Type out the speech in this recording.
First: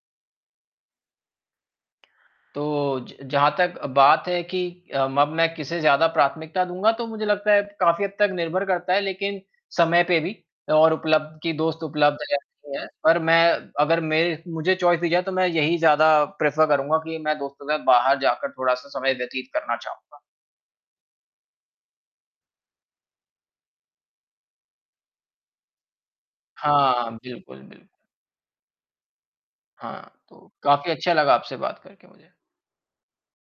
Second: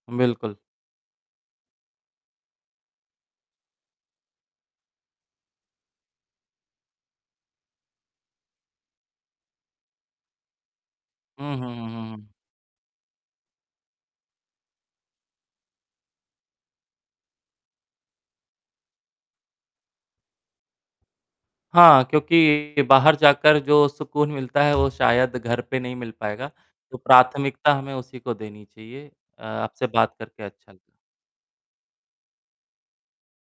बिल्कुल। तो, ज जहाँ तक अ, बात है कि अ, म अब मैं किसे ज़्यादा प्राथमिकता दूँगा, तो मुझे लगता है, काफ़ी हद तक निर्भर करता है लेकिन समय पे भी और उपलब्ध कि हुँ, हुँ, दोस्त हुँ, हुँ, उपलब्ध हुँ। रहती है पर मैं अगर मेरे मुझे चॉइस दी जाए, तो मैं यही ज़्यादा प्रेफर करूँगा कि मैं दोस्तों के साथ बाहर जाकर थोड़ा-सा समय व्यतीत करना चाहूँगा। हाँ, क्योंकि बाहर जाकर जो सुकून मिलता है, वो शायद घर पे नहीं मिल पाएगा, तो हाँ, बिल्कुल, प्राथमिकता बिल्कुल हमें उसी को देनी चाहिए। अ, आपसे हाँ, बात करके तो अच्छा लगा। काफ़ी अच्छा लगा आपसे बात करके मुझे।